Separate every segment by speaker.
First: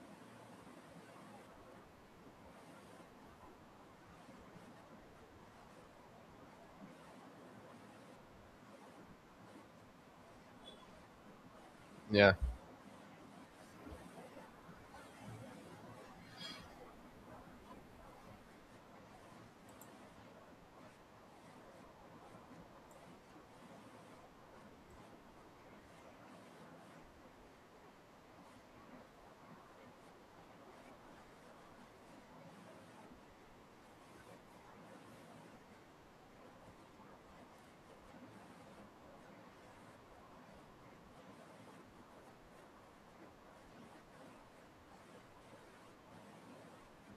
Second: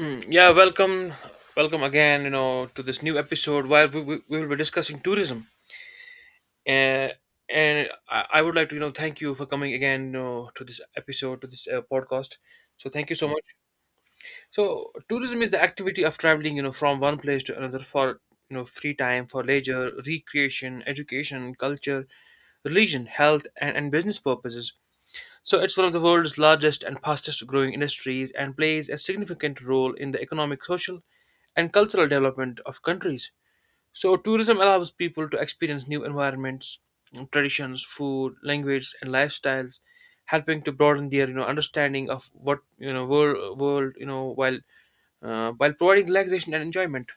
Speaker 1: Yeah, welcome again. You know, to this new episode where we will be discussing tourism. Uh, I would like to, you know, thank you for coming again, you know, to this episode, to this
Speaker 2: Yeah,
Speaker 1: podcast. So thank you so much. So tourism is the activity of traveling, you know, from one place to another for you know free time, for leisure, recreation, education, culture, religion, health, and business purposes. So it's one of the world's largest and fastest growing industries and plays a significant role in the economic, social, and cultural development of countries. So tourism allows people to experience new environments, traditions, food, language, and lifestyles, helping to broaden their you know understanding of what you know world you know while providing relaxation and enjoyment.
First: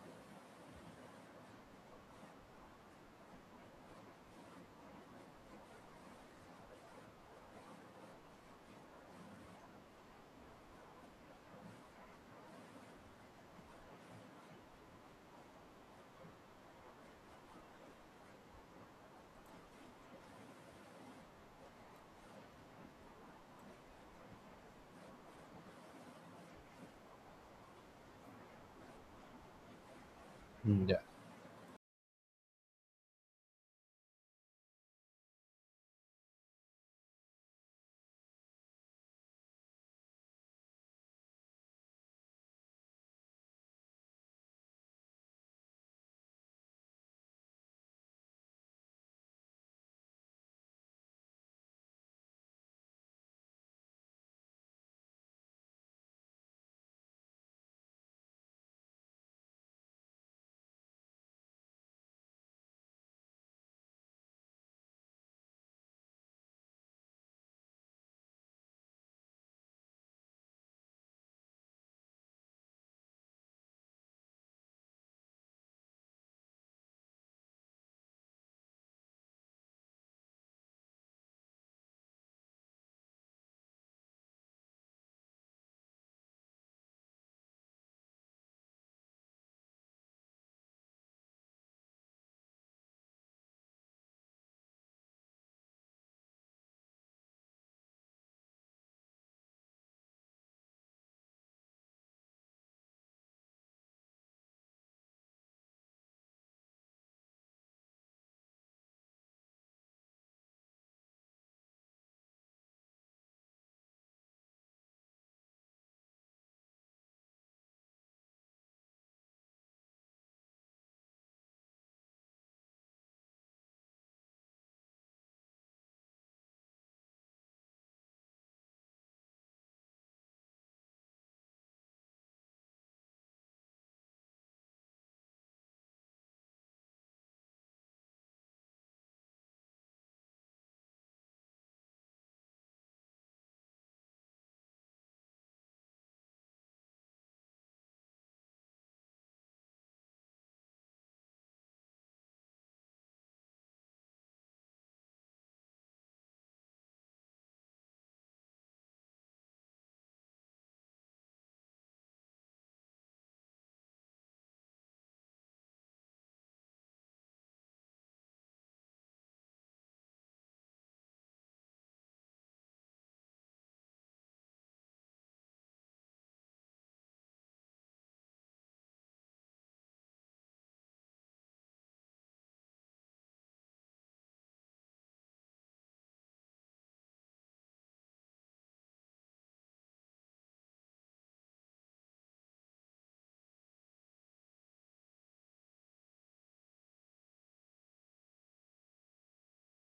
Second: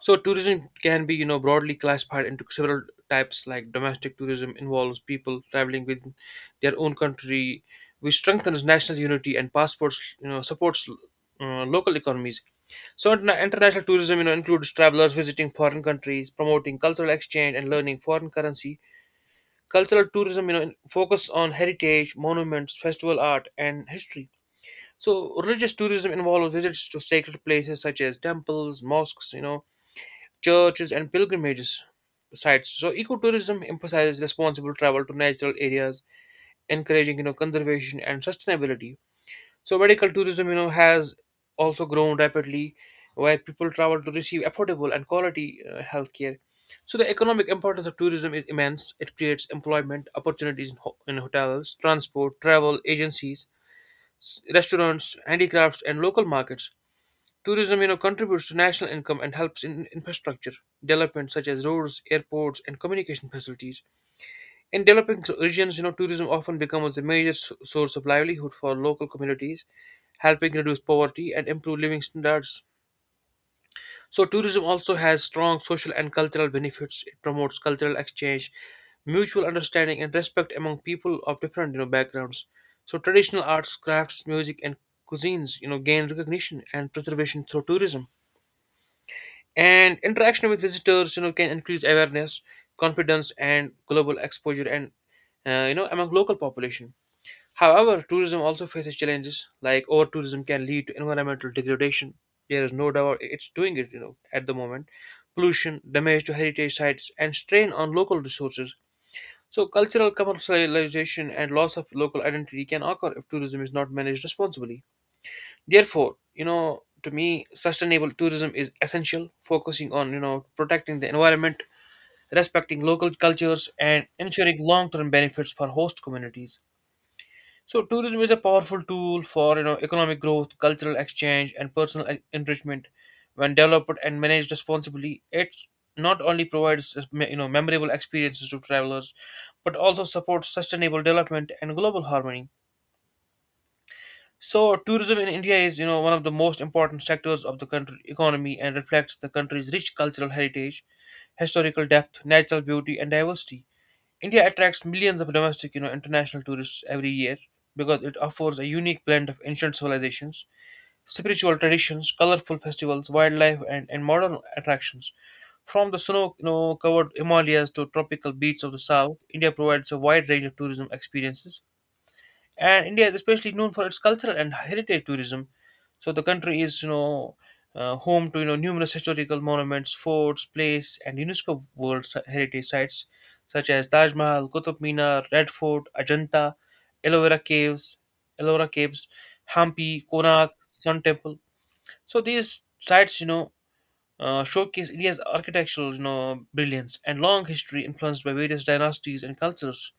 Speaker 1: So tourism can be, you know, broadly classified into several types. Like domestic tourism involves people traveling within their own country, which strengthens national unity and passports, you know, supports local economies. So international tourism, you know, includes travelers visiting foreign countries, promoting cultural exchange and learning foreign currency. Cultural tourism, you know, focus on heritage, monuments, festival art, and history. So religious tourism involves visits to sacred places such as temples, mosques, you know,
Speaker 2: Mm,
Speaker 1: churches,
Speaker 2: yeah,
Speaker 1: and pilgrimages sites. So ecotourism emphasizes responsible travel to natural areas, encouraging you know conservation and sustainability. So medical tourism, you know, has also grown rapidly, where people travel to receive affordable and quality healthcare. So the economic importance of tourism is immense. It creates employment opportunities in, in hotels, transport, travel agencies, restaurants, handicrafts, and local markets. Tourism, you know, contributes to national income and helps in infrastructure development such as roads, airports, and communication facilities. In developing regions, you know, tourism often becomes a major source of livelihood for local communities, helping reduce poverty and improve living standards. So, tourism also has strong social and cultural benefits. It promotes cultural exchange, mutual understanding, and respect among people of different, you know, backgrounds. So, traditional arts, crafts, music, and cuisines, you know, gain recognition and preservation through tourism. And interaction with visitors you know can increase awareness, confidence, and global exposure, and you know among local population. However, tourism also faces challenges. Like over tourism can lead to environmental degradation. There is no doubt it's doing it you know at the moment. Pollution, damage to heritage sites, and strain on local resources. So cultural commercialization and loss of local identity can occur if tourism is not managed responsibly. Therefore, you know, to me, sustainable tourism is essential, focusing on, you know, protecting the environment, respecting local cultures, and ensuring long term benefits for host communities. So, tourism is a powerful tool for, you know, economic growth, cultural exchange, and personal enrichment. When developed and managed responsibly, it not only provides, you know, memorable experiences to travelers, but also supports sustainable development and global harmony. So, tourism in India is, you know, one of the most important sectors of the country economy and reflects the country's rich cultural heritage, historical depth, natural beauty, and diversity. India attracts millions of domestic, you know, international tourists every year because it offers a unique blend of ancient civilizations, spiritual traditions, colorful festivals, wildlife, and modern attractions. From the snow, you know, covered Himalayas to tropical beaches of the south, India provides a wide range of tourism experiences, and India is especially known for its cultural and heritage tourism. So the country is, you know, home to you know numerous historical monuments, forts, places, and UNESCO World Heritage Sites such as Taj Mahal, Qutub Minar, Red Fort, Ajanta, Ellora Caves, Ellora Caves, Hampi, Konark, Sun Temple. So these sites, you know, showcase India's architectural, you know, brilliance and long history influenced by various dynasties and cultures.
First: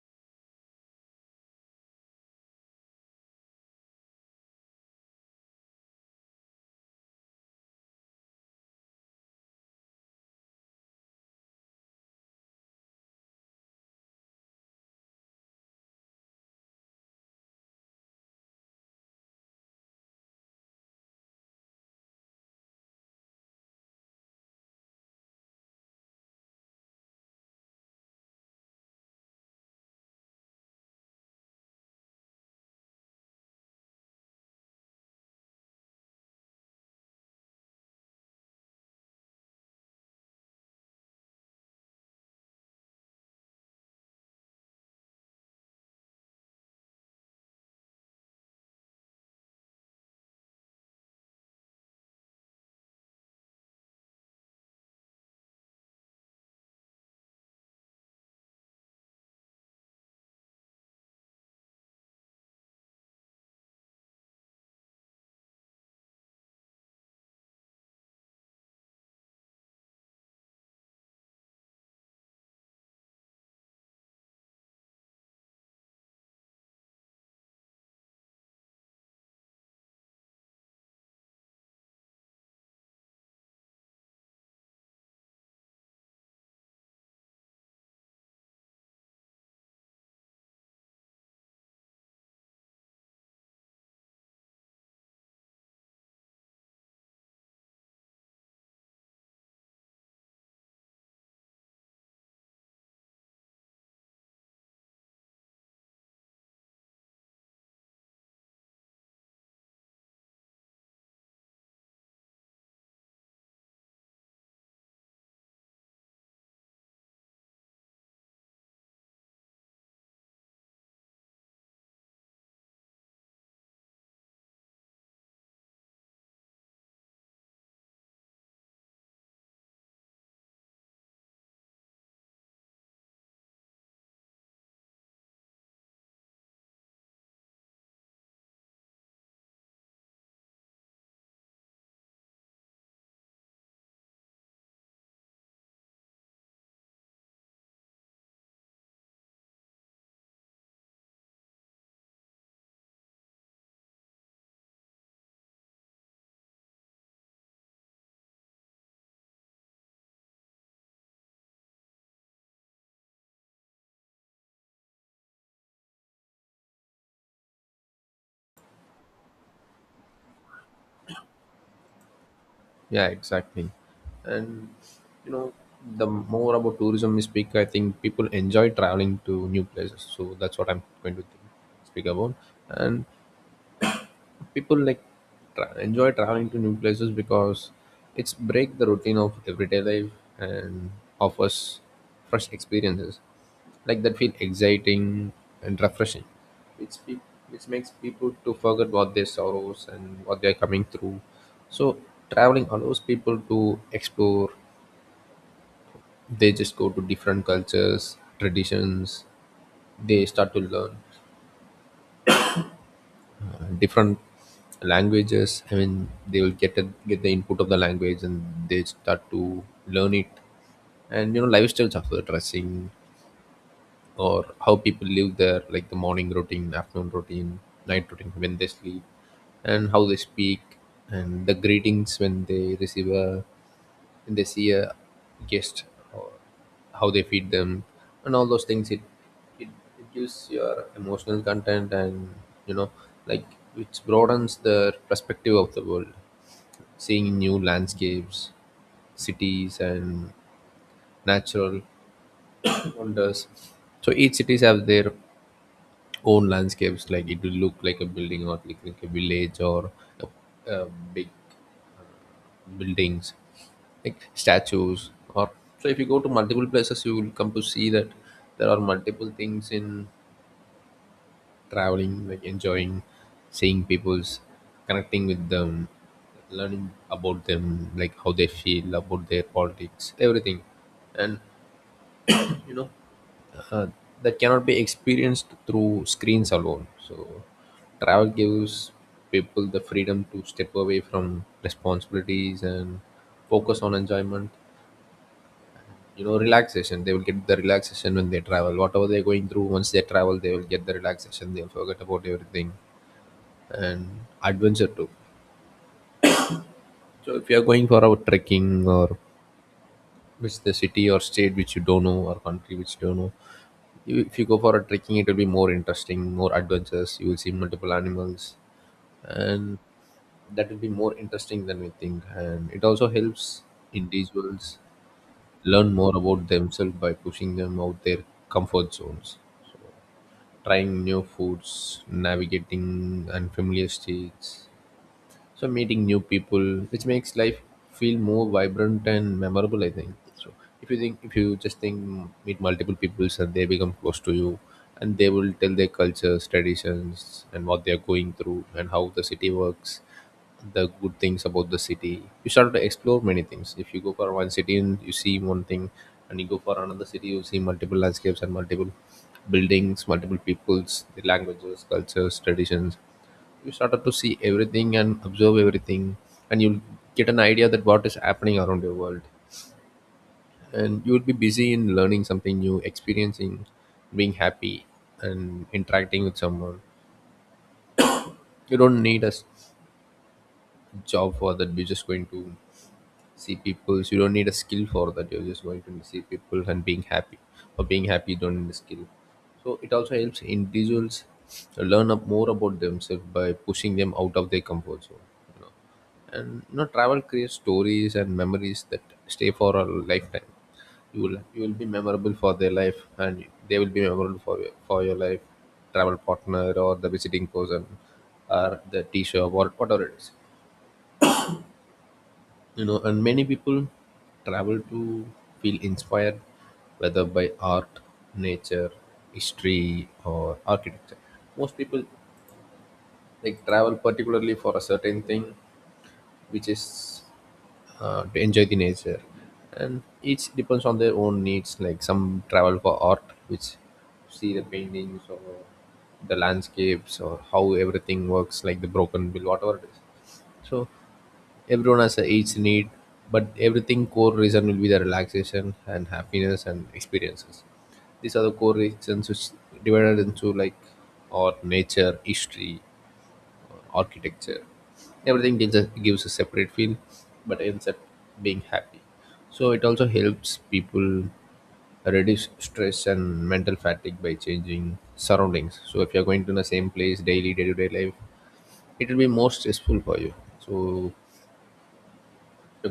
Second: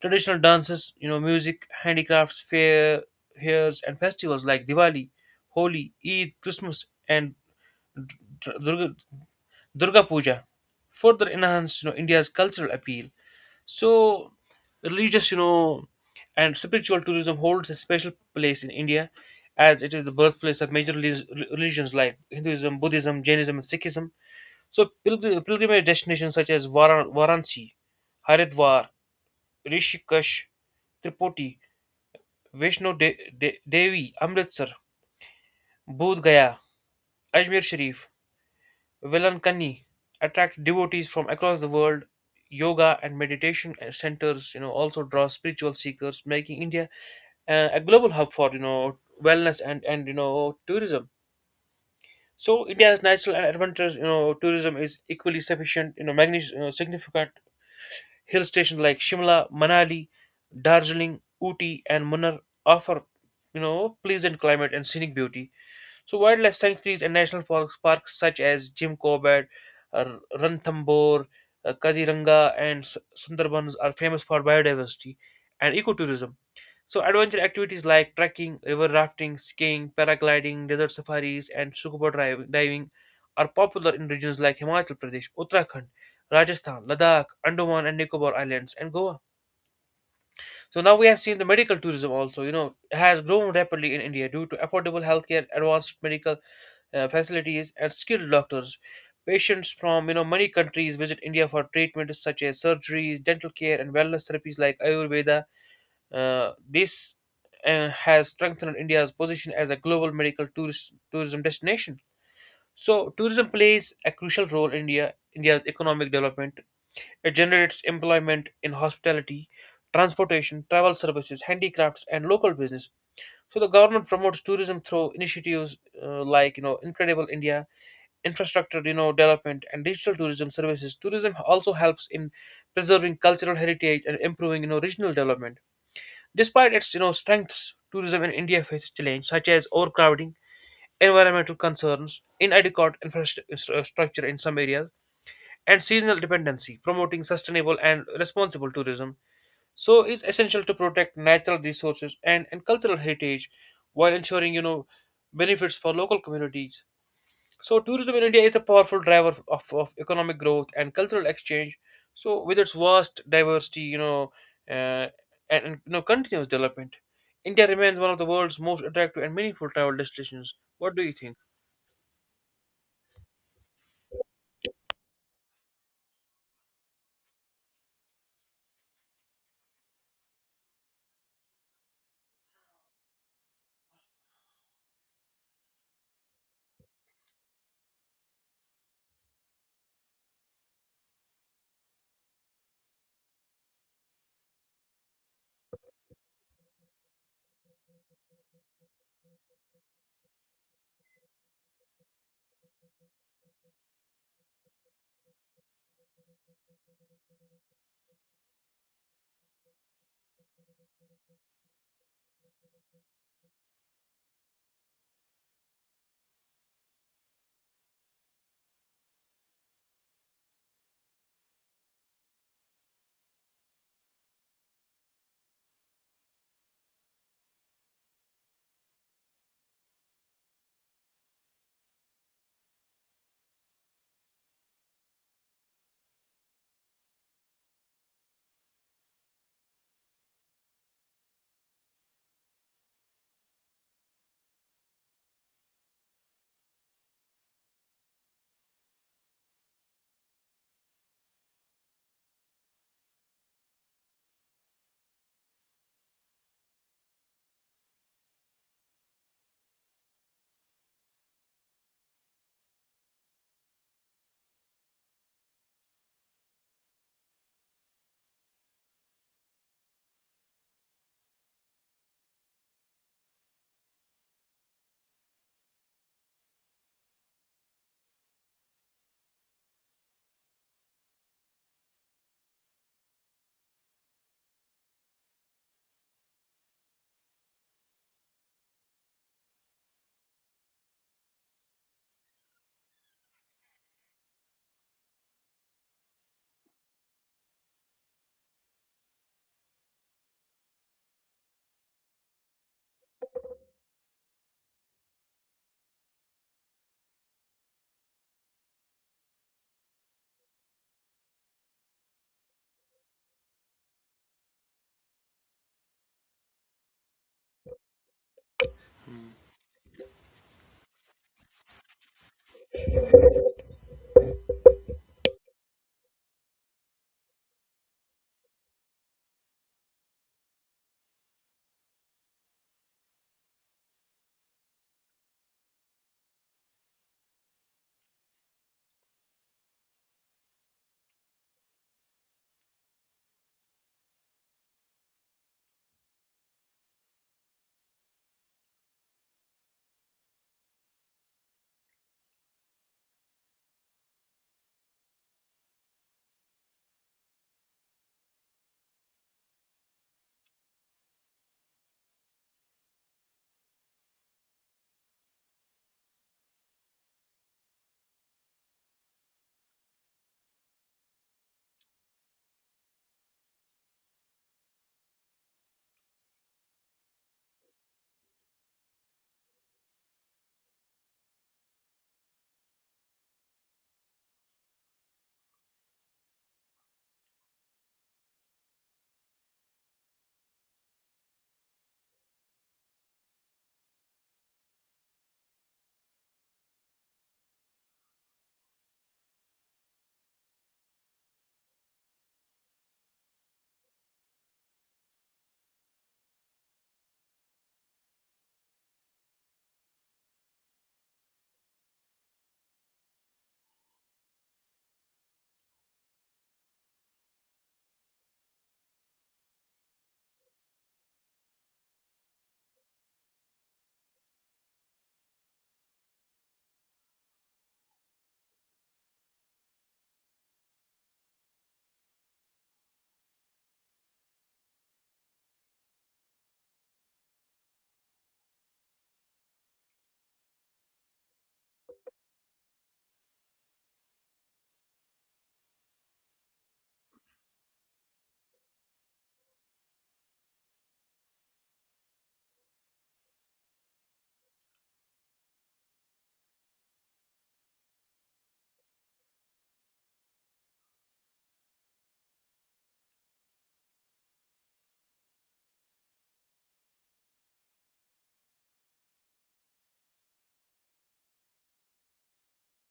Speaker 1: Traditional dances, you know, music, handicrafts, fairs, and festivals like Diwali, Holi, Eid, Christmas, and Dur- Durga, Durga Puja further enhance, you know, India's cultural appeal. So, religious, you know, and spiritual tourism holds a special place in India as it is the birthplace of major religions like Hinduism, Buddhism, Jainism, and Sikhism. So, pilgrimage destinations such as Varanasi, Haridwar, Rishikesh, Tripoti, Vaishno they, Devi, Amritsar, Bodh Gaya, Ajmer Sharif, Velankani attract devotees from across the world. Yoga and meditation and centers, you know, also draw spiritual seekers, making India a global hub for you know wellness and you know tourism. So India's natural and adventurous you know tourism is equally sufficient. You know, magnificent, you know, significant hill stations like Shimla, Manali, Darjeeling, Ooty, and Munnar offer you know pleasant climate and scenic beauty. So, wildlife sanctuaries and national parks such as Jim Corbett, Ranthambore, Kaziranga, and Sundarbans are famous for biodiversity and ecotourism. So, adventure activities like trekking, river rafting, skiing, paragliding, desert safaris, and scuba diving are popular in regions like Himachal Pradesh, Uttarakhand, Rajasthan, Ladakh, Andaman and Nicobar Islands, and Goa. So now we have seen the medical tourism also, you know, has grown rapidly in India due to affordable healthcare, advanced medical facilities and skilled doctors. Patients from you know many countries visit India for treatment such as surgeries, dental care, and wellness therapies like Ayurveda. This has strengthened India's position as a global tourism destination. So, tourism plays a crucial role in India's economic development. It generates employment in hospitality, transportation, travel services, handicrafts, and local business. So, the government promotes tourism through initiatives like you know Incredible India, infrastructure you know development, and digital tourism services. Tourism also helps in preserving cultural heritage and improving you know regional development. Despite its you know strengths, tourism in India faces challenges such as overcrowding, environmental concerns, inadequate infrastructure in some areas, and seasonal dependency. Promoting sustainable and responsible tourism so is essential to protect natural resources and cultural heritage while ensuring you know benefits for local communities. So tourism in India is a powerful driver of economic growth and cultural exchange. So with its vast diversity, you know, uh, and you know continuous development, India remains one of the world's most attractive and meaningful travel destinations. What do you think?
Speaker 2: yeah, exactly. And you know, the more about tourism we speak, I think people enjoy traveling to new places. So that's what I'm going to speak about. And people enjoy traveling to new places because it's break the routine of everyday life and offers fresh experiences, like that feel exciting and refreshing which pe- which makes people to forget what their sorrows and what they're coming through. So traveling allows people to explore. They just go to different cultures, traditions. They start to learn different languages. I mean, they will get the input of the language and they start to learn it. And you know, lifestyles of the dressing, or how people live their, like the morning routine, afternoon routine, night routine, when they sleep, and how they speak, and the greetings when they receive a when they see a guest, or how they feed them, and all those things it, it gives your emotional content. And you know, like, which broadens the perspective of the world, seeing new landscapes, cities, and natural wonders. So each cities have their own landscapes, like it will look like a building, or like a village, or a big buildings, like statues. Or so if you go to multiple places, you will come to see that there are multiple things in traveling, like enjoying, seeing people's, connecting with them, learning about them, like how they feel about their politics, everything. And you know, uh, that cannot be experienced through screens alone. So travel gives people the freedom to step away from responsibilities and focus on enjoyment. You know, relaxation. They will get the relaxation when they travel. Whatever they're going through, once they travel, they will get the relaxation. They'll forget about everything, and adventure too. So if you're going for a trekking, or visit the city or state which you don't know, or country which you don't know, if you go for a trekking, it will be more interesting, more adventures. You will see multiple animals, and that will be more interesting than we think. And it also helps individuals learn more about themselves by pushing them out their comfort zones, trying new foods, navigating unfamiliar states, so meeting new people, which makes life feel more vibrant and memorable, I think. So if you just think, meet multiple peoples and they become close to you, and they will tell their cultures, traditions, and what they are going through, and how the city works, the good things about the city. You start to explore many things. If you go for one city and you see one thing, and you go for another city, you see multiple landscapes and multiple buildings, multiple peoples, the languages, cultures, traditions. You started to see everything and observe everything, and you'll get an idea that what is happening around your world, and you will be busy in learning something new, experiencing, being happy, and interacting with someone. You don't need a job for that. You're just going to see people. So you don't need a skill for that. You're just going to see people and being happy. Or being happy, you don't need a skill. So it also helps individuals learn up more about themselves by pushing them out of their comfort zone, you know. And you know, travel creates stories and memories that stay for a lifetime. You will be memorable for their life, and they will be memorable for for your life, travel partner or the visiting person, or the t-shirt, or whatever it is, you know. And many people travel to feel inspired, whether by art, nature, history, or architecture. Most people like travel particularly for a certain thing, which is to enjoy the nature. And each depends on their own needs, like some travel for art, which see the paintings, or the landscapes, or how everything works, like the broken bill, whatever it is. So everyone has a each need, but everything core reason will be the relaxation and happiness and experiences. These are the core reasons, which divided into like, or nature, history, or architecture. Everything gives a separate feel, but ends up being happy. So it also helps people reduce stress and mental fatigue by changing surroundings. So if you're going to the same place daily, day-to-day life, it will be more stressful for you. So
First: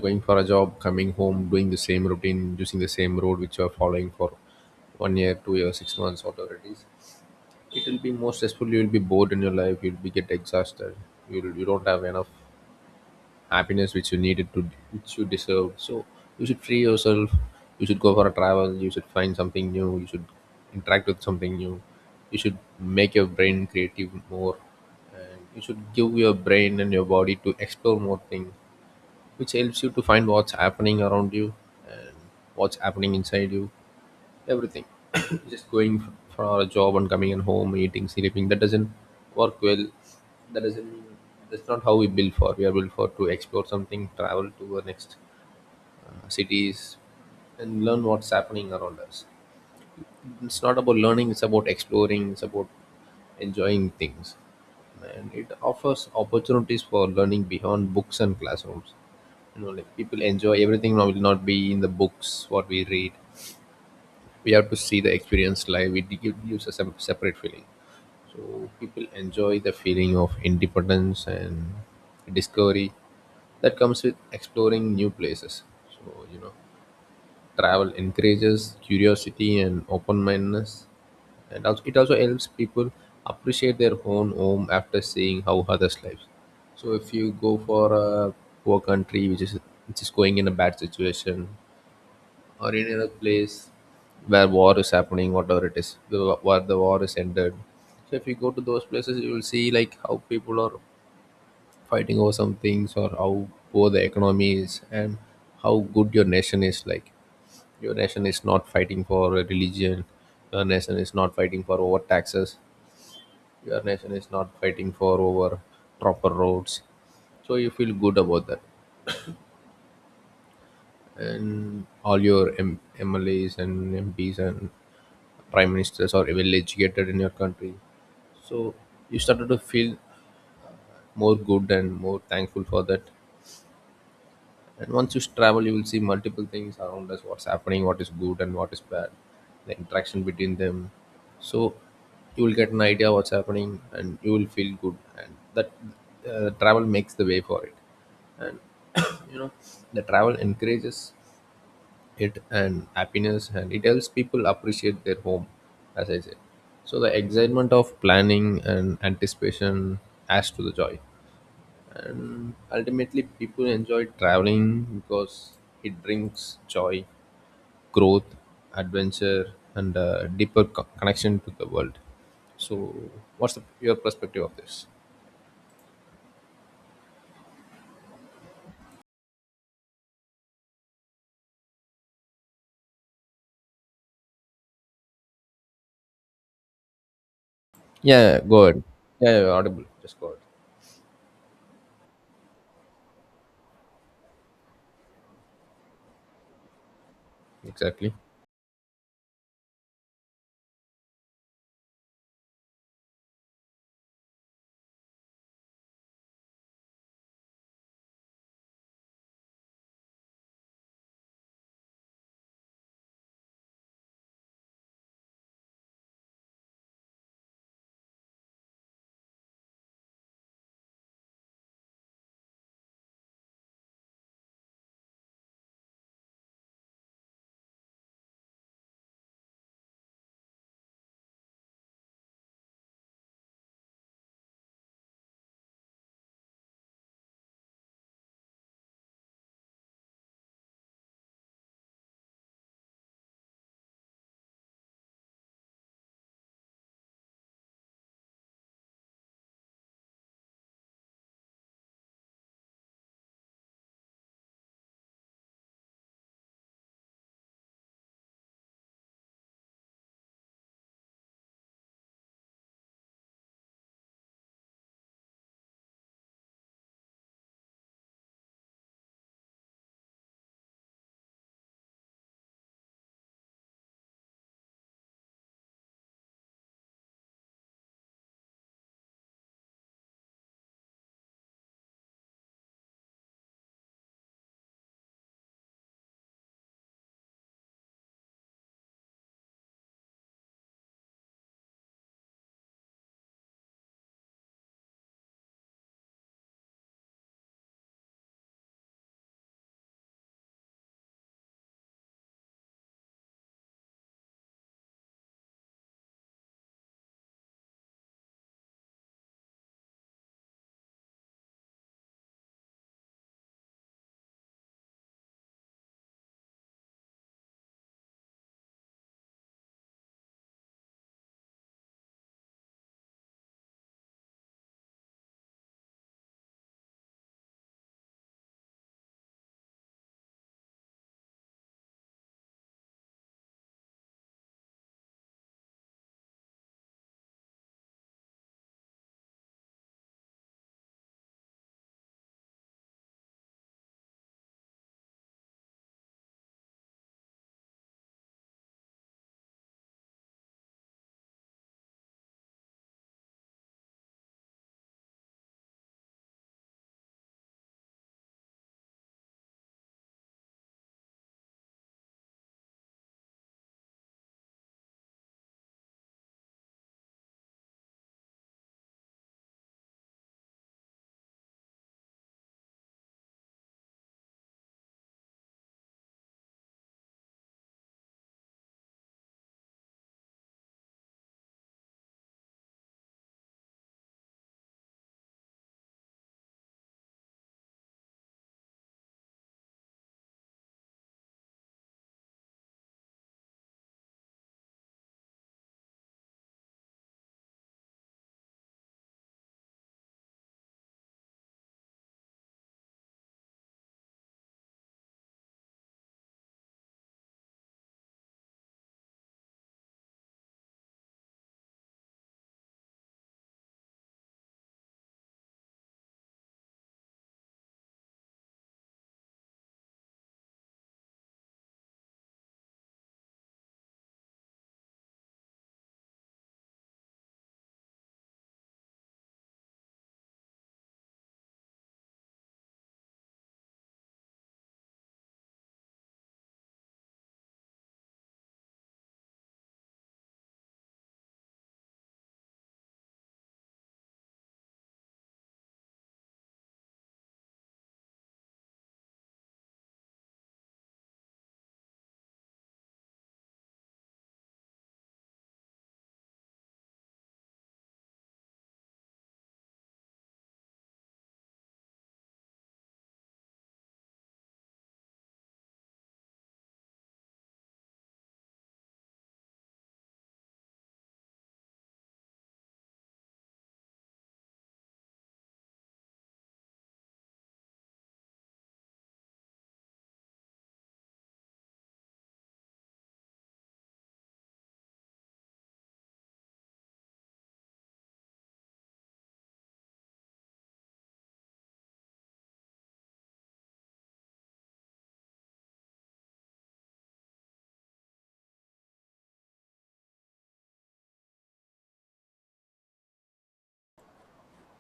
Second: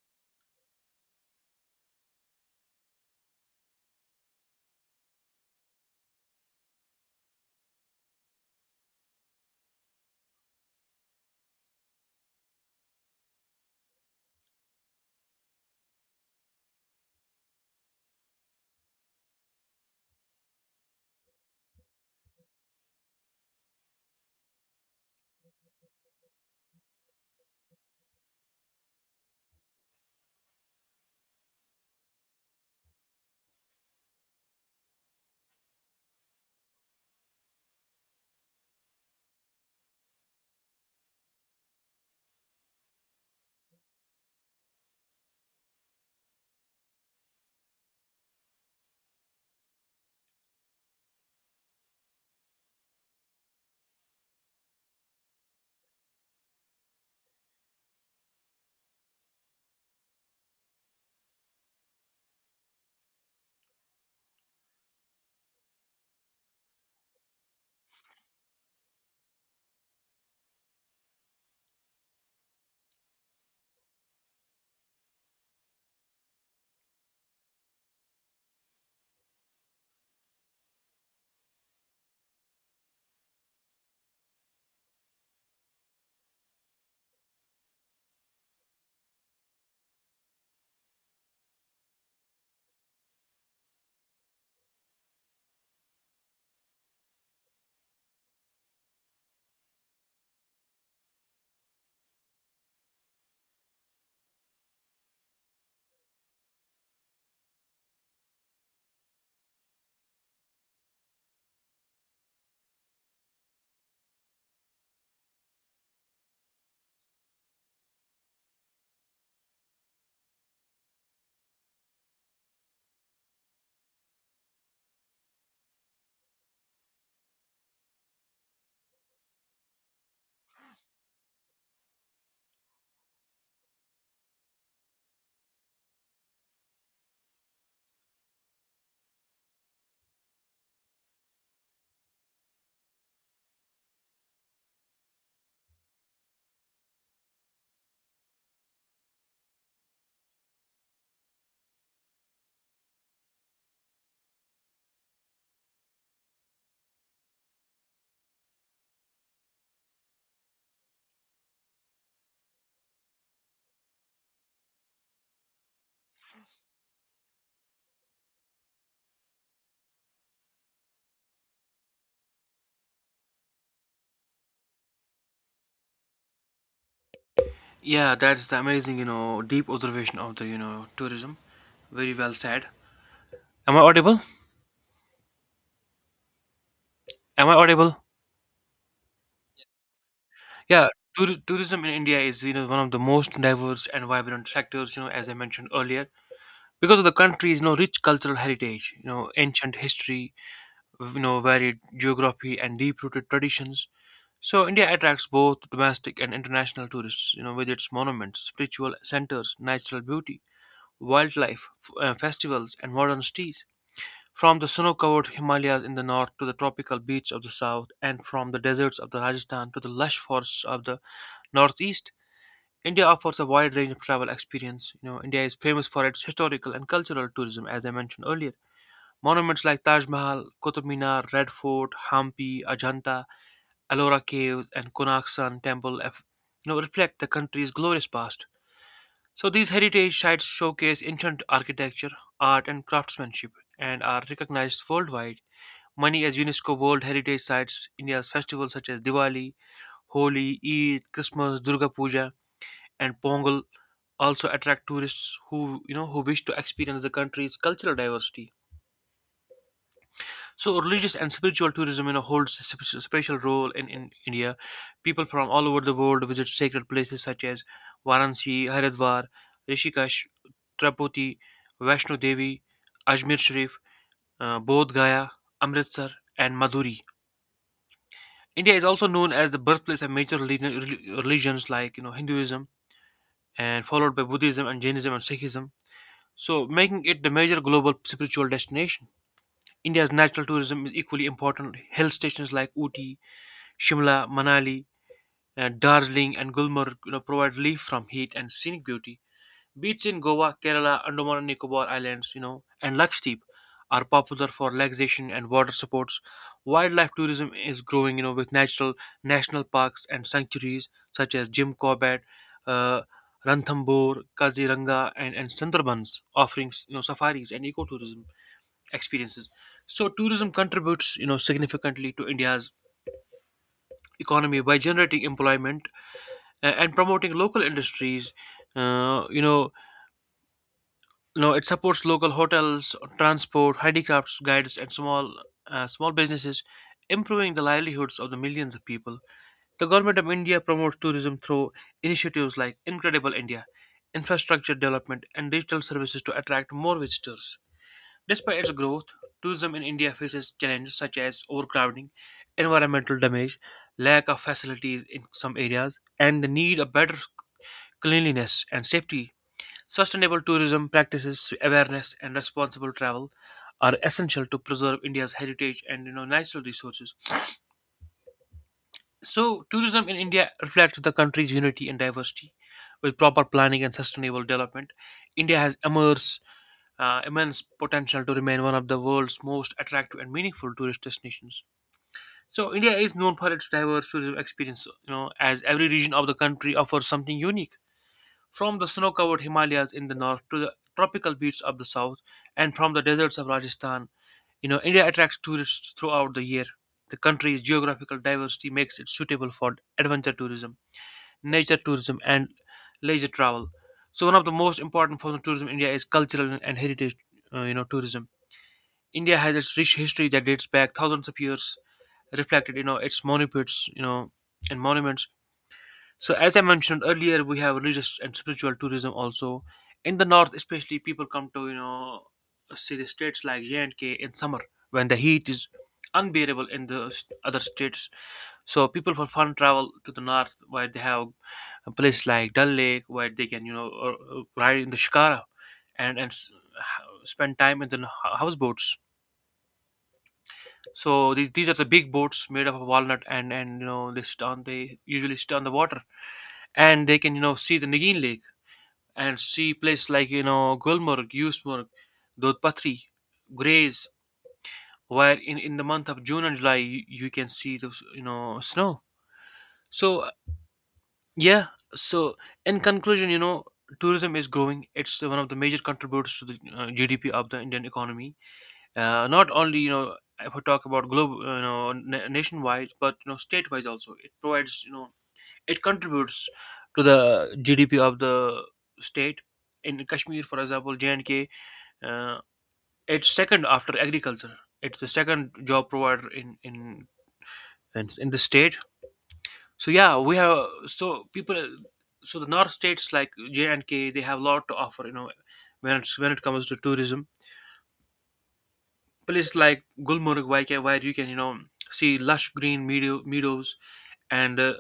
Speaker 2: going for a job, coming home, doing the same routine, using the same road which you are following for 1 year, 2 years, 6 months, whatever it is, it will be more stressful. You will be bored in your life. You'll be get exhausted. You don't have enough happiness which you needed to, which you deserve. So you should free yourself. You should go for a travel. You should find something new. You should interact with something new. You should make your brain creative more. And you should give your brain and your body to explore more things, which helps you to find what's happening around you and what's happening inside you, everything. Just going for a job and coming in home, eating, sleeping, that doesn't work well. that doesn't that's not how we build for. We are built for to explore something, travel to the next cities and learn what's happening around us. It's not about learning, it's about exploring, it's about enjoying things. And it offers opportunities for learning beyond books and classrooms. You know, like people enjoy everything now will not be in the books what we read. We have to see, the experience live, it gives us a separate feeling. So people enjoy the feeling of independence and discovery that comes with exploring new places. So you know, travel encourages curiosity and open-mindedness. And also it also helps people appreciate their own home after seeing how others live. So if you go for a poor country, which is going in a bad situation, or any other place where war is happening, whatever it is, where the war is ended. So if you go to those places, you will see like how people are fighting over some things, or how poor the economy is, and how good your nation is. Like your nation is not fighting for a religion, your nation is not fighting for over taxes, your nation is not fighting for over proper roads. So you feel good about that, and all your MLAs and MPs and prime ministers or well educated in your country. So you started to feel more good and more thankful for that. And once you travel, you will see multiple things around us, what's happening, what is good and what is bad, the interaction between them. So you will get an idea what's happening, and you will feel good. And that travel makes the way for it. And you know, the travel encourages it and happiness, and it helps people appreciate their home, as I said. So the excitement of planning and anticipation adds to the joy, and ultimately people enjoy traveling because it brings joy, growth, adventure, and a deeper connection to the world. So what's your perspective of this?
Speaker 1: Yeah, that's the amazing, you know, deep observation of the, you know, tourism. Very well said. Am I audible? Am I audible?
Speaker 2: Yeah, go ahead. Yeah, yeah, audible, just go ahead.
Speaker 1: Yeah, tourism in India is, you know, one of the most diverse and vibrant sectors, you know, as I mentioned earlier, because of the country is you rich
Speaker 2: Exactly.
Speaker 1: cultural heritage, you know, ancient history, you know, varied geography, and deep rooted traditions. So India attracts both domestic and international tourists, you know, with its monuments, spiritual centers, natural beauty, wildlife, festivals, and modern cities. From the snow-covered Himalayas in the north to the tropical beaches of the south, and from the deserts of the Rajasthan to the lush forests of the northeast, India offers a wide range of travel experience. You know, India is famous for its historical and cultural tourism, as I mentioned earlier. Monuments like Taj Mahal, Qutub Minar, Red Fort, Hampi, Ajanta, Ellora Caves, and Konak Sun Temple, you know, reflect the country's glorious past. So these heritage sites showcase ancient architecture, art, and craftsmanship, and are recognized worldwide. Many as UNESCO World Heritage Sites, India's festivals such as Diwali, Holi, Eid, Christmas, Durga Puja, and Pongal also attract tourists who you know who wish to experience the country's cultural diversity. So religious and spiritual tourism you know holds a special role in India. People from all over the world visit sacred places such as Varanasi, Haridwar, Rishikesh, Tripodi, Vaishno Devi, Ajmer Sharif, Bodh Gaya, Amritsar, and Madhuri. India is also known as the birthplace of major religions like you know Hinduism, and followed by Buddhism and Jainism and Sikhism. So, making it the major global spiritual destination, India's natural tourism is equally important. Hill stations like Uti, Shimla, Manali, Darjeeling, and Gulmarg you know, provide relief from heat and scenic beauty. Beaches in Goa, Kerala, Andaman and Nicobar Islands, you know, and Lakshadweep are popular for relaxation and water sports. Wildlife tourism is growing, you know, with natural national parks and sanctuaries such as Jim Corbett, uh, Ranthambore, Kaziranga, and Sundarbans offering, you know, safaris and ecotourism experiences. So tourism contributes, you know, significantly to India's economy by generating employment and promoting local industries. uh, you know, it supports local hotels, transport, handicrafts, guides, and small businesses, improving the livelihoods of the millions of people. The government of India promotes tourism through initiatives like Incredible India, infrastructure development, and digital services to attract more visitors. Despite its growth, tourism in India faces challenges such as overcrowding, environmental damage, lack of facilities in some areas, and the need of better cleanliness and safety. Sustainable tourism practices, awareness, and responsible travel are essential to preserve India's heritage and natural resources. So tourism in India reflects the country's unity and diversity. With proper planning and sustainable development, India has immense potential to remain one of the world's most attractive and meaningful tourist destinations. So India is known for its diverse tourism experience, you know, as every region of the country offers something unique. From the snow covered Himalayas in the north to the tropical beaches of the south, and from the deserts of Rajasthan, you know, India attracts tourists throughout the year. The country's geographical diversity makes it suitable for adventure tourism, nature tourism, and leisure travel. So one of the most important forms of tourism in India is cultural and heritage, tourism. India has its rich history that dates back thousands of years, reflected, you know, its monuments, you know, and monuments. So, as I mentioned earlier, we have religious and spiritual tourism also. In the north, especially, people come to, you know, see the states like J&K in summer when the heat is unbearable in the other states. So people for fun travel to the north, where they have a place like Dal Lake, where they can, you know, ride in the shikara and spend time in the houseboats. So these are the big boats made up of walnut, and you know, they usually sit on the water, and they can, you know, see the Nagin Lake and see places like, you know, Gulmarg, Yusmarg, Dodpatri, Grays, where in the month of June and July you can see the, you know, snow. So uh, yeah, so in conclusion, you know, tourism is growing. It's one of the major contributors to the GDP of the Indian economy. Not only, you know, if we talk about global, you know, nationwide, but, you know, state-wise also. It provides, you know, it contributes to the GDP of the state. In Kashmir, for example, J and K. Uh, it's second after agriculture. It's the second job provider in the state. So yeah, we have so people. So the north states like J and K, they have a lot to offer. You know, when it comes to tourism, places like Gulmarg, where you can, you know, see lush green meadows. And.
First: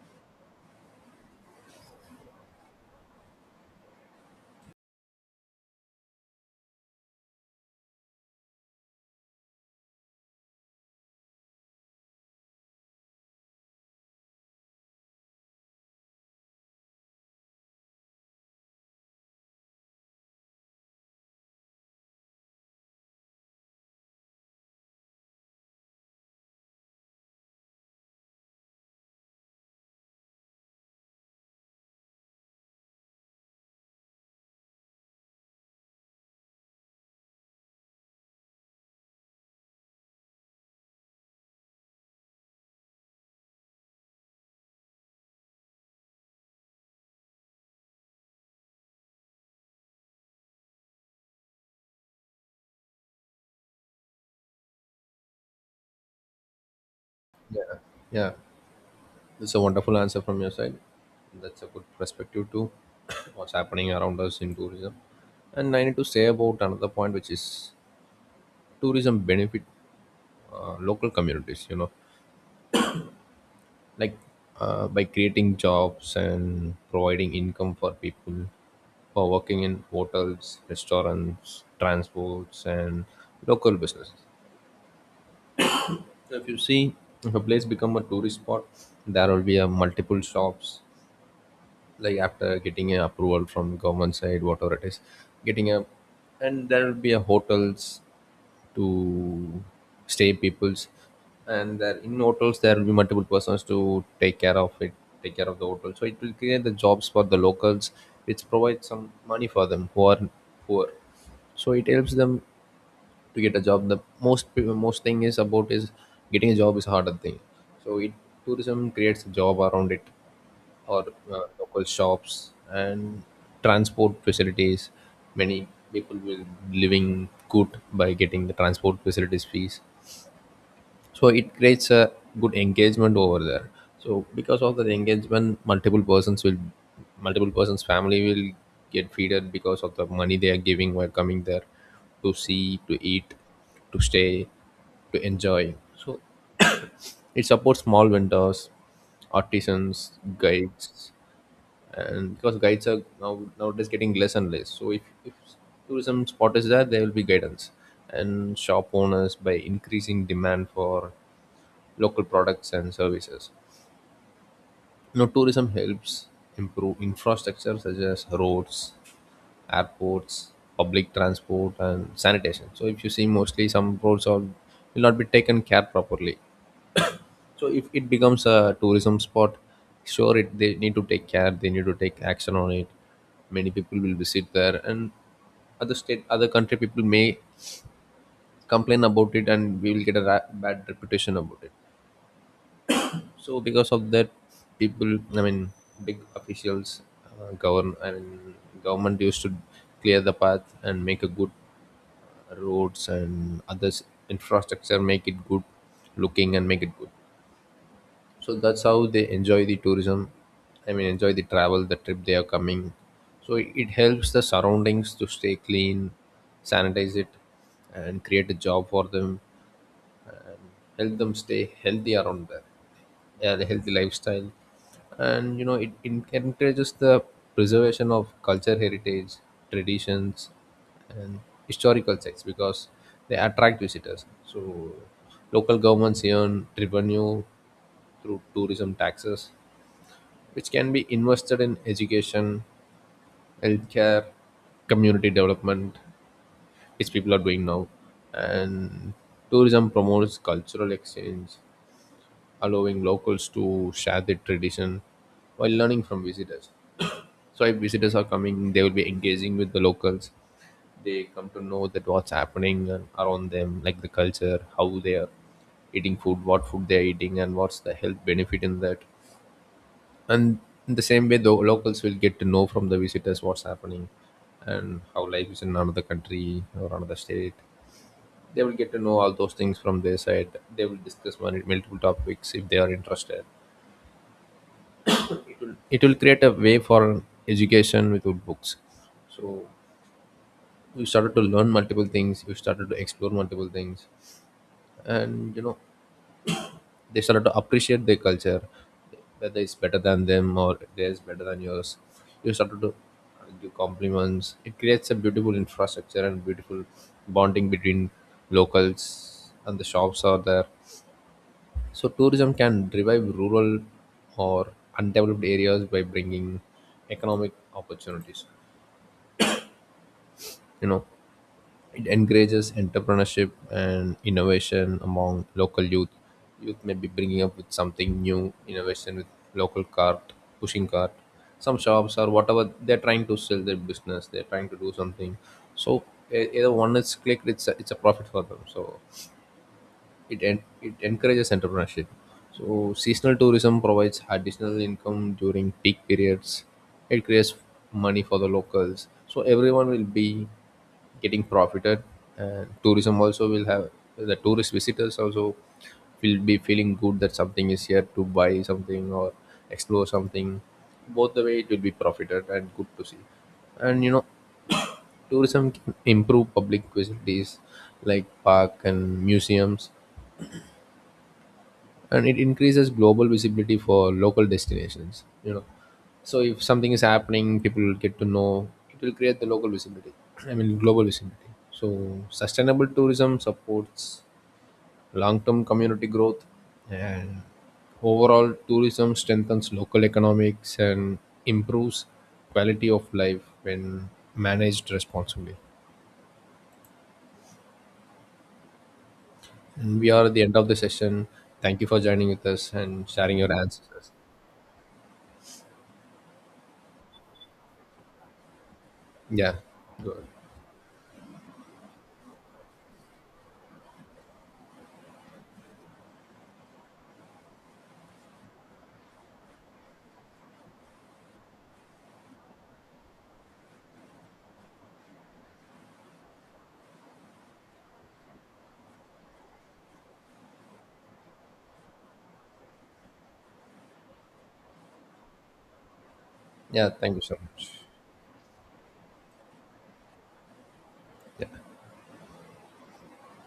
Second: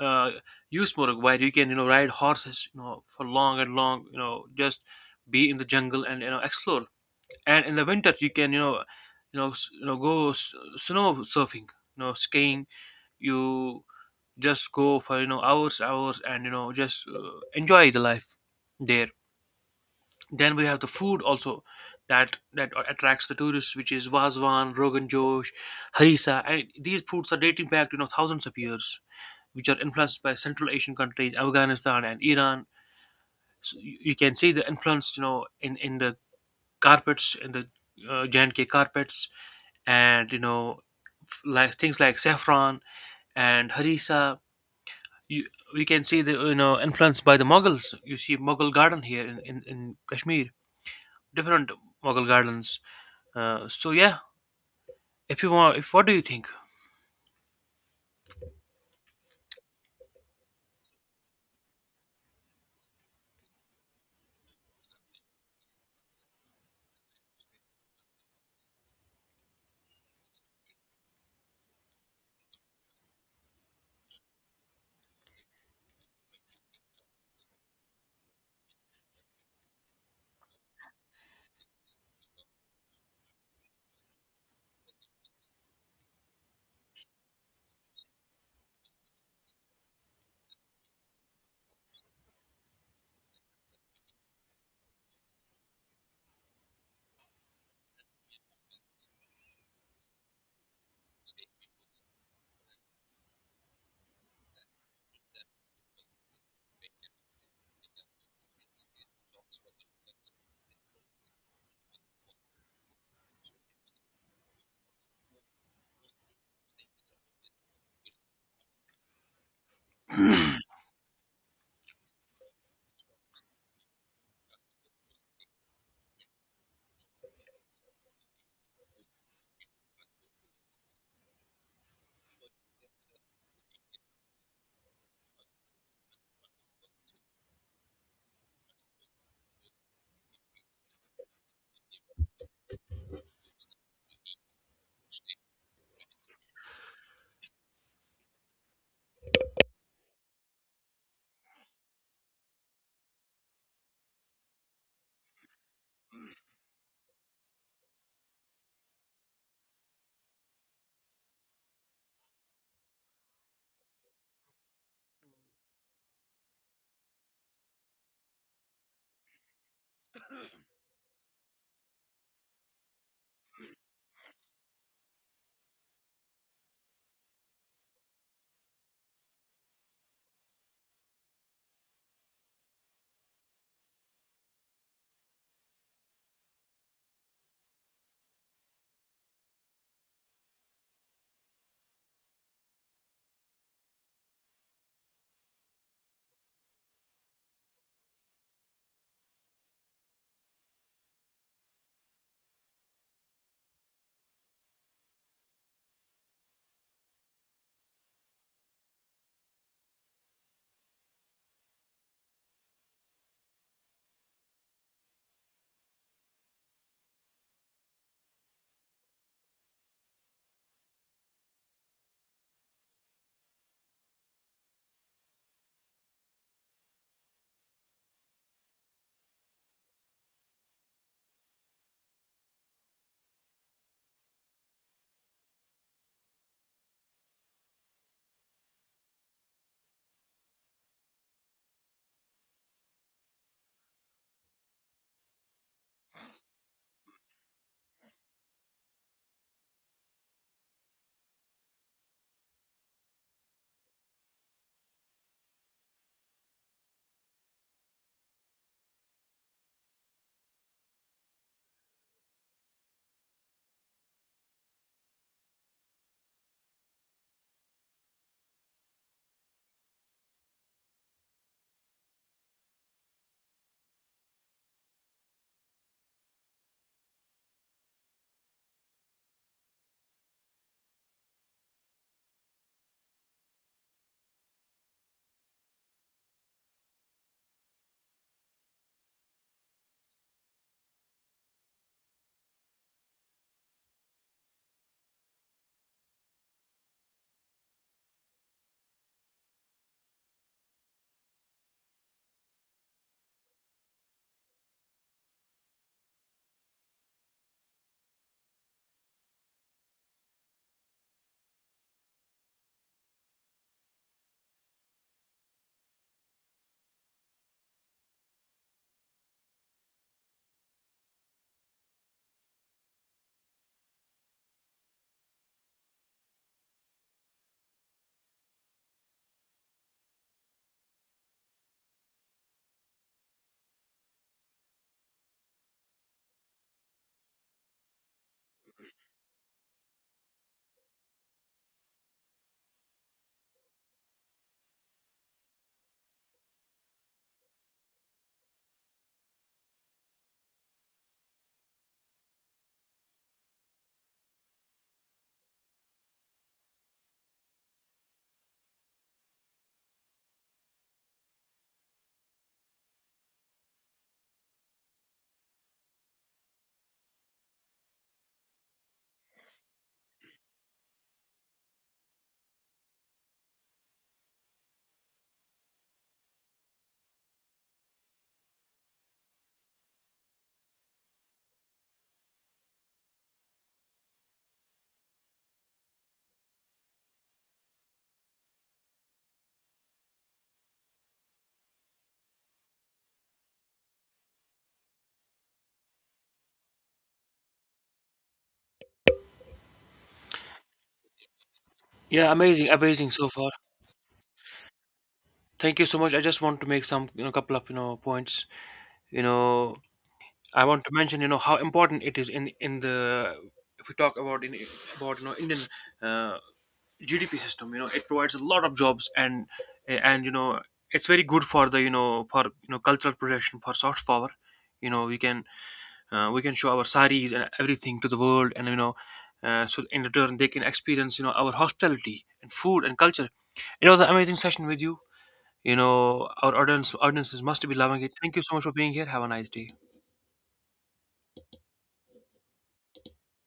Speaker 1: uh, Yusmorg, where you can, you know, ride horses, you know, for long and long, you know, just be in the jungle and, you know, explore. And in the winter you can, you know, go snow surfing, you know, skiing. You just go for, you know, hours and, you know, just enjoy the life there. Then we have the food also, that attracts the tourists, which is vazwan, rogan josh, harissa, and these foods are dating back to, you know, thousands of years, which are influenced by central Asian countries, Afghanistan and Iran. So you can see the influence, you know, in the carpets, in the J&K carpets, and, you know, like things like saffron and harissa. You, we can see the, you know, influenced by the Mughals. You see Mughal garden here in Kashmir, different Mughal gardens. So yeah, if you want, if, what do you think?
Speaker 2: Yeah. Yeah, it's a wonderful answer from your side. That's a good perspective to what's happening around us in tourism. And I need to say about another point, which is tourism benefit local communities. You know, like, by creating jobs and providing income for people who are working in hotels, restaurants, transports, and local businesses. So if you see, if a place become a tourist spot, there will be a multiple shops, like after getting a approval from government side, whatever it is, getting a, and there will be a hotels to stay peoples. And there in hotels there will be multiple persons to take care of it, take care of the hotel. So it will create the jobs for the locals, which provides some money for them who are poor. So it helps them to get a job. The most most thing is about is getting a job is harder thing. So it, tourism creates a job around it, or local shops and transport facilities. Many people will living good by getting the transport facilities fees. So it creates a good engagement over there. So because of that engagement, multiple persons family will get feeded because of the money they are giving while coming there to see, to eat, to stay, to enjoy. So it supports small vendors, artisans, guides, and because guides are now nowadays getting less and less. So if tourism spot is there, there will be guidance and shop owners, by increasing demand for local products and services. You know, tourism helps improve infrastructure such as roads, airports, public transport and sanitation. So if you see, mostly some roads are will not be taken care properly. So if it becomes a tourism spot, sure it they need to take care, they need to take action on it. Many people will visit there, and other state, other country people may complain about it and we will get a bad reputation about it. So because of that, people, I mean big officials, govern I mean government used to clear the path and make a good roads and others infrastructure, make it good looking and make it good. So that's how they enjoy the tourism, I mean enjoy the travel, the trip they are coming. So it helps the surroundings to stay clean, sanitize it, and create a job for them, help them stay healthy around there. Yeah, the healthy lifestyle. And you know, it encourages the preservation of culture, heritage, traditions and historical sites, because they attract visitors. So local governments earn revenue through tourism taxes, which can be invested in education, healthcare, community development, which people are doing now. And tourism promotes cultural exchange, allowing locals to share their tradition while learning from visitors. So if visitors are coming, they will be engaging with the locals. They come to know that what's happening and around them, like the culture, how they are eating food, what food they are eating, and what's the health benefit in that. And in the same way, the locals will get to know from the visitors what's happening and how life is in another country or another state. They will get to know all those things from their side. They will discuss multiple topics if they are interested. It will create a way for education without books. So we started to learn multiple things, we started to explore multiple things. And you know, they started to appreciate their culture, whether it's better than them or theirs better than yours. You started to give compliments. It creates a beautiful infrastructure and beautiful bonding between locals and the shops are there. So tourism can revive rural or undeveloped areas by bringing economic opportunities. You know, it encourages entrepreneurship and innovation among local youth. Youth may be bringing up with something new, innovation with local cart, pushing cart, some shops or whatever they're trying to sell their business. They're trying to do something. So either one is clicked, it's a profit for them. So it encourages entrepreneurship. So seasonal tourism provides additional income during peak periods. It creates money for the locals. So everyone will be getting profited, and tourism also will have the tourist visitors also will be feeling good that something is here to buy something or explore something. Both the way it will be profited and good to see. And you know, tourism can improve public facilities like park and museums. And it increases global visibility for local destinations. You know, so if something is happening, people will get to know, it will create the local visibility, I mean global visibility. So sustainable tourism supports long-term community growth. And overall, tourism strengthens local economics and improves quality of life when managed responsibly. And we are at the end of the session. Thank you for joining
Speaker 1: Yeah,
Speaker 2: with
Speaker 1: amazing,
Speaker 2: us and
Speaker 1: amazing so
Speaker 2: sharing
Speaker 1: far.
Speaker 2: your answers.
Speaker 1: Thank you so much. I just want to make some, you know, couple of, you know, points, you
Speaker 2: Yeah.
Speaker 1: know.
Speaker 2: Good.
Speaker 1: I want to mention, you know, how important it is in the, if we talk about in, about, you know, Indian uh, GDP system. You know, it provides a lot of jobs, and, you know, it's very good for the, you know, for, you know, cultural protection, for soft power. You know, we can, we can show our saris and everything to the world, and, you know, so in return they can experience, you know, our hospitality and food and culture. It was an amazing session with you. You know, our
Speaker 2: Yeah, thank you so
Speaker 1: audiences must be
Speaker 2: much.
Speaker 1: loving it. Thank you so much for being here. Have a nice day.
Speaker 2: Yeah.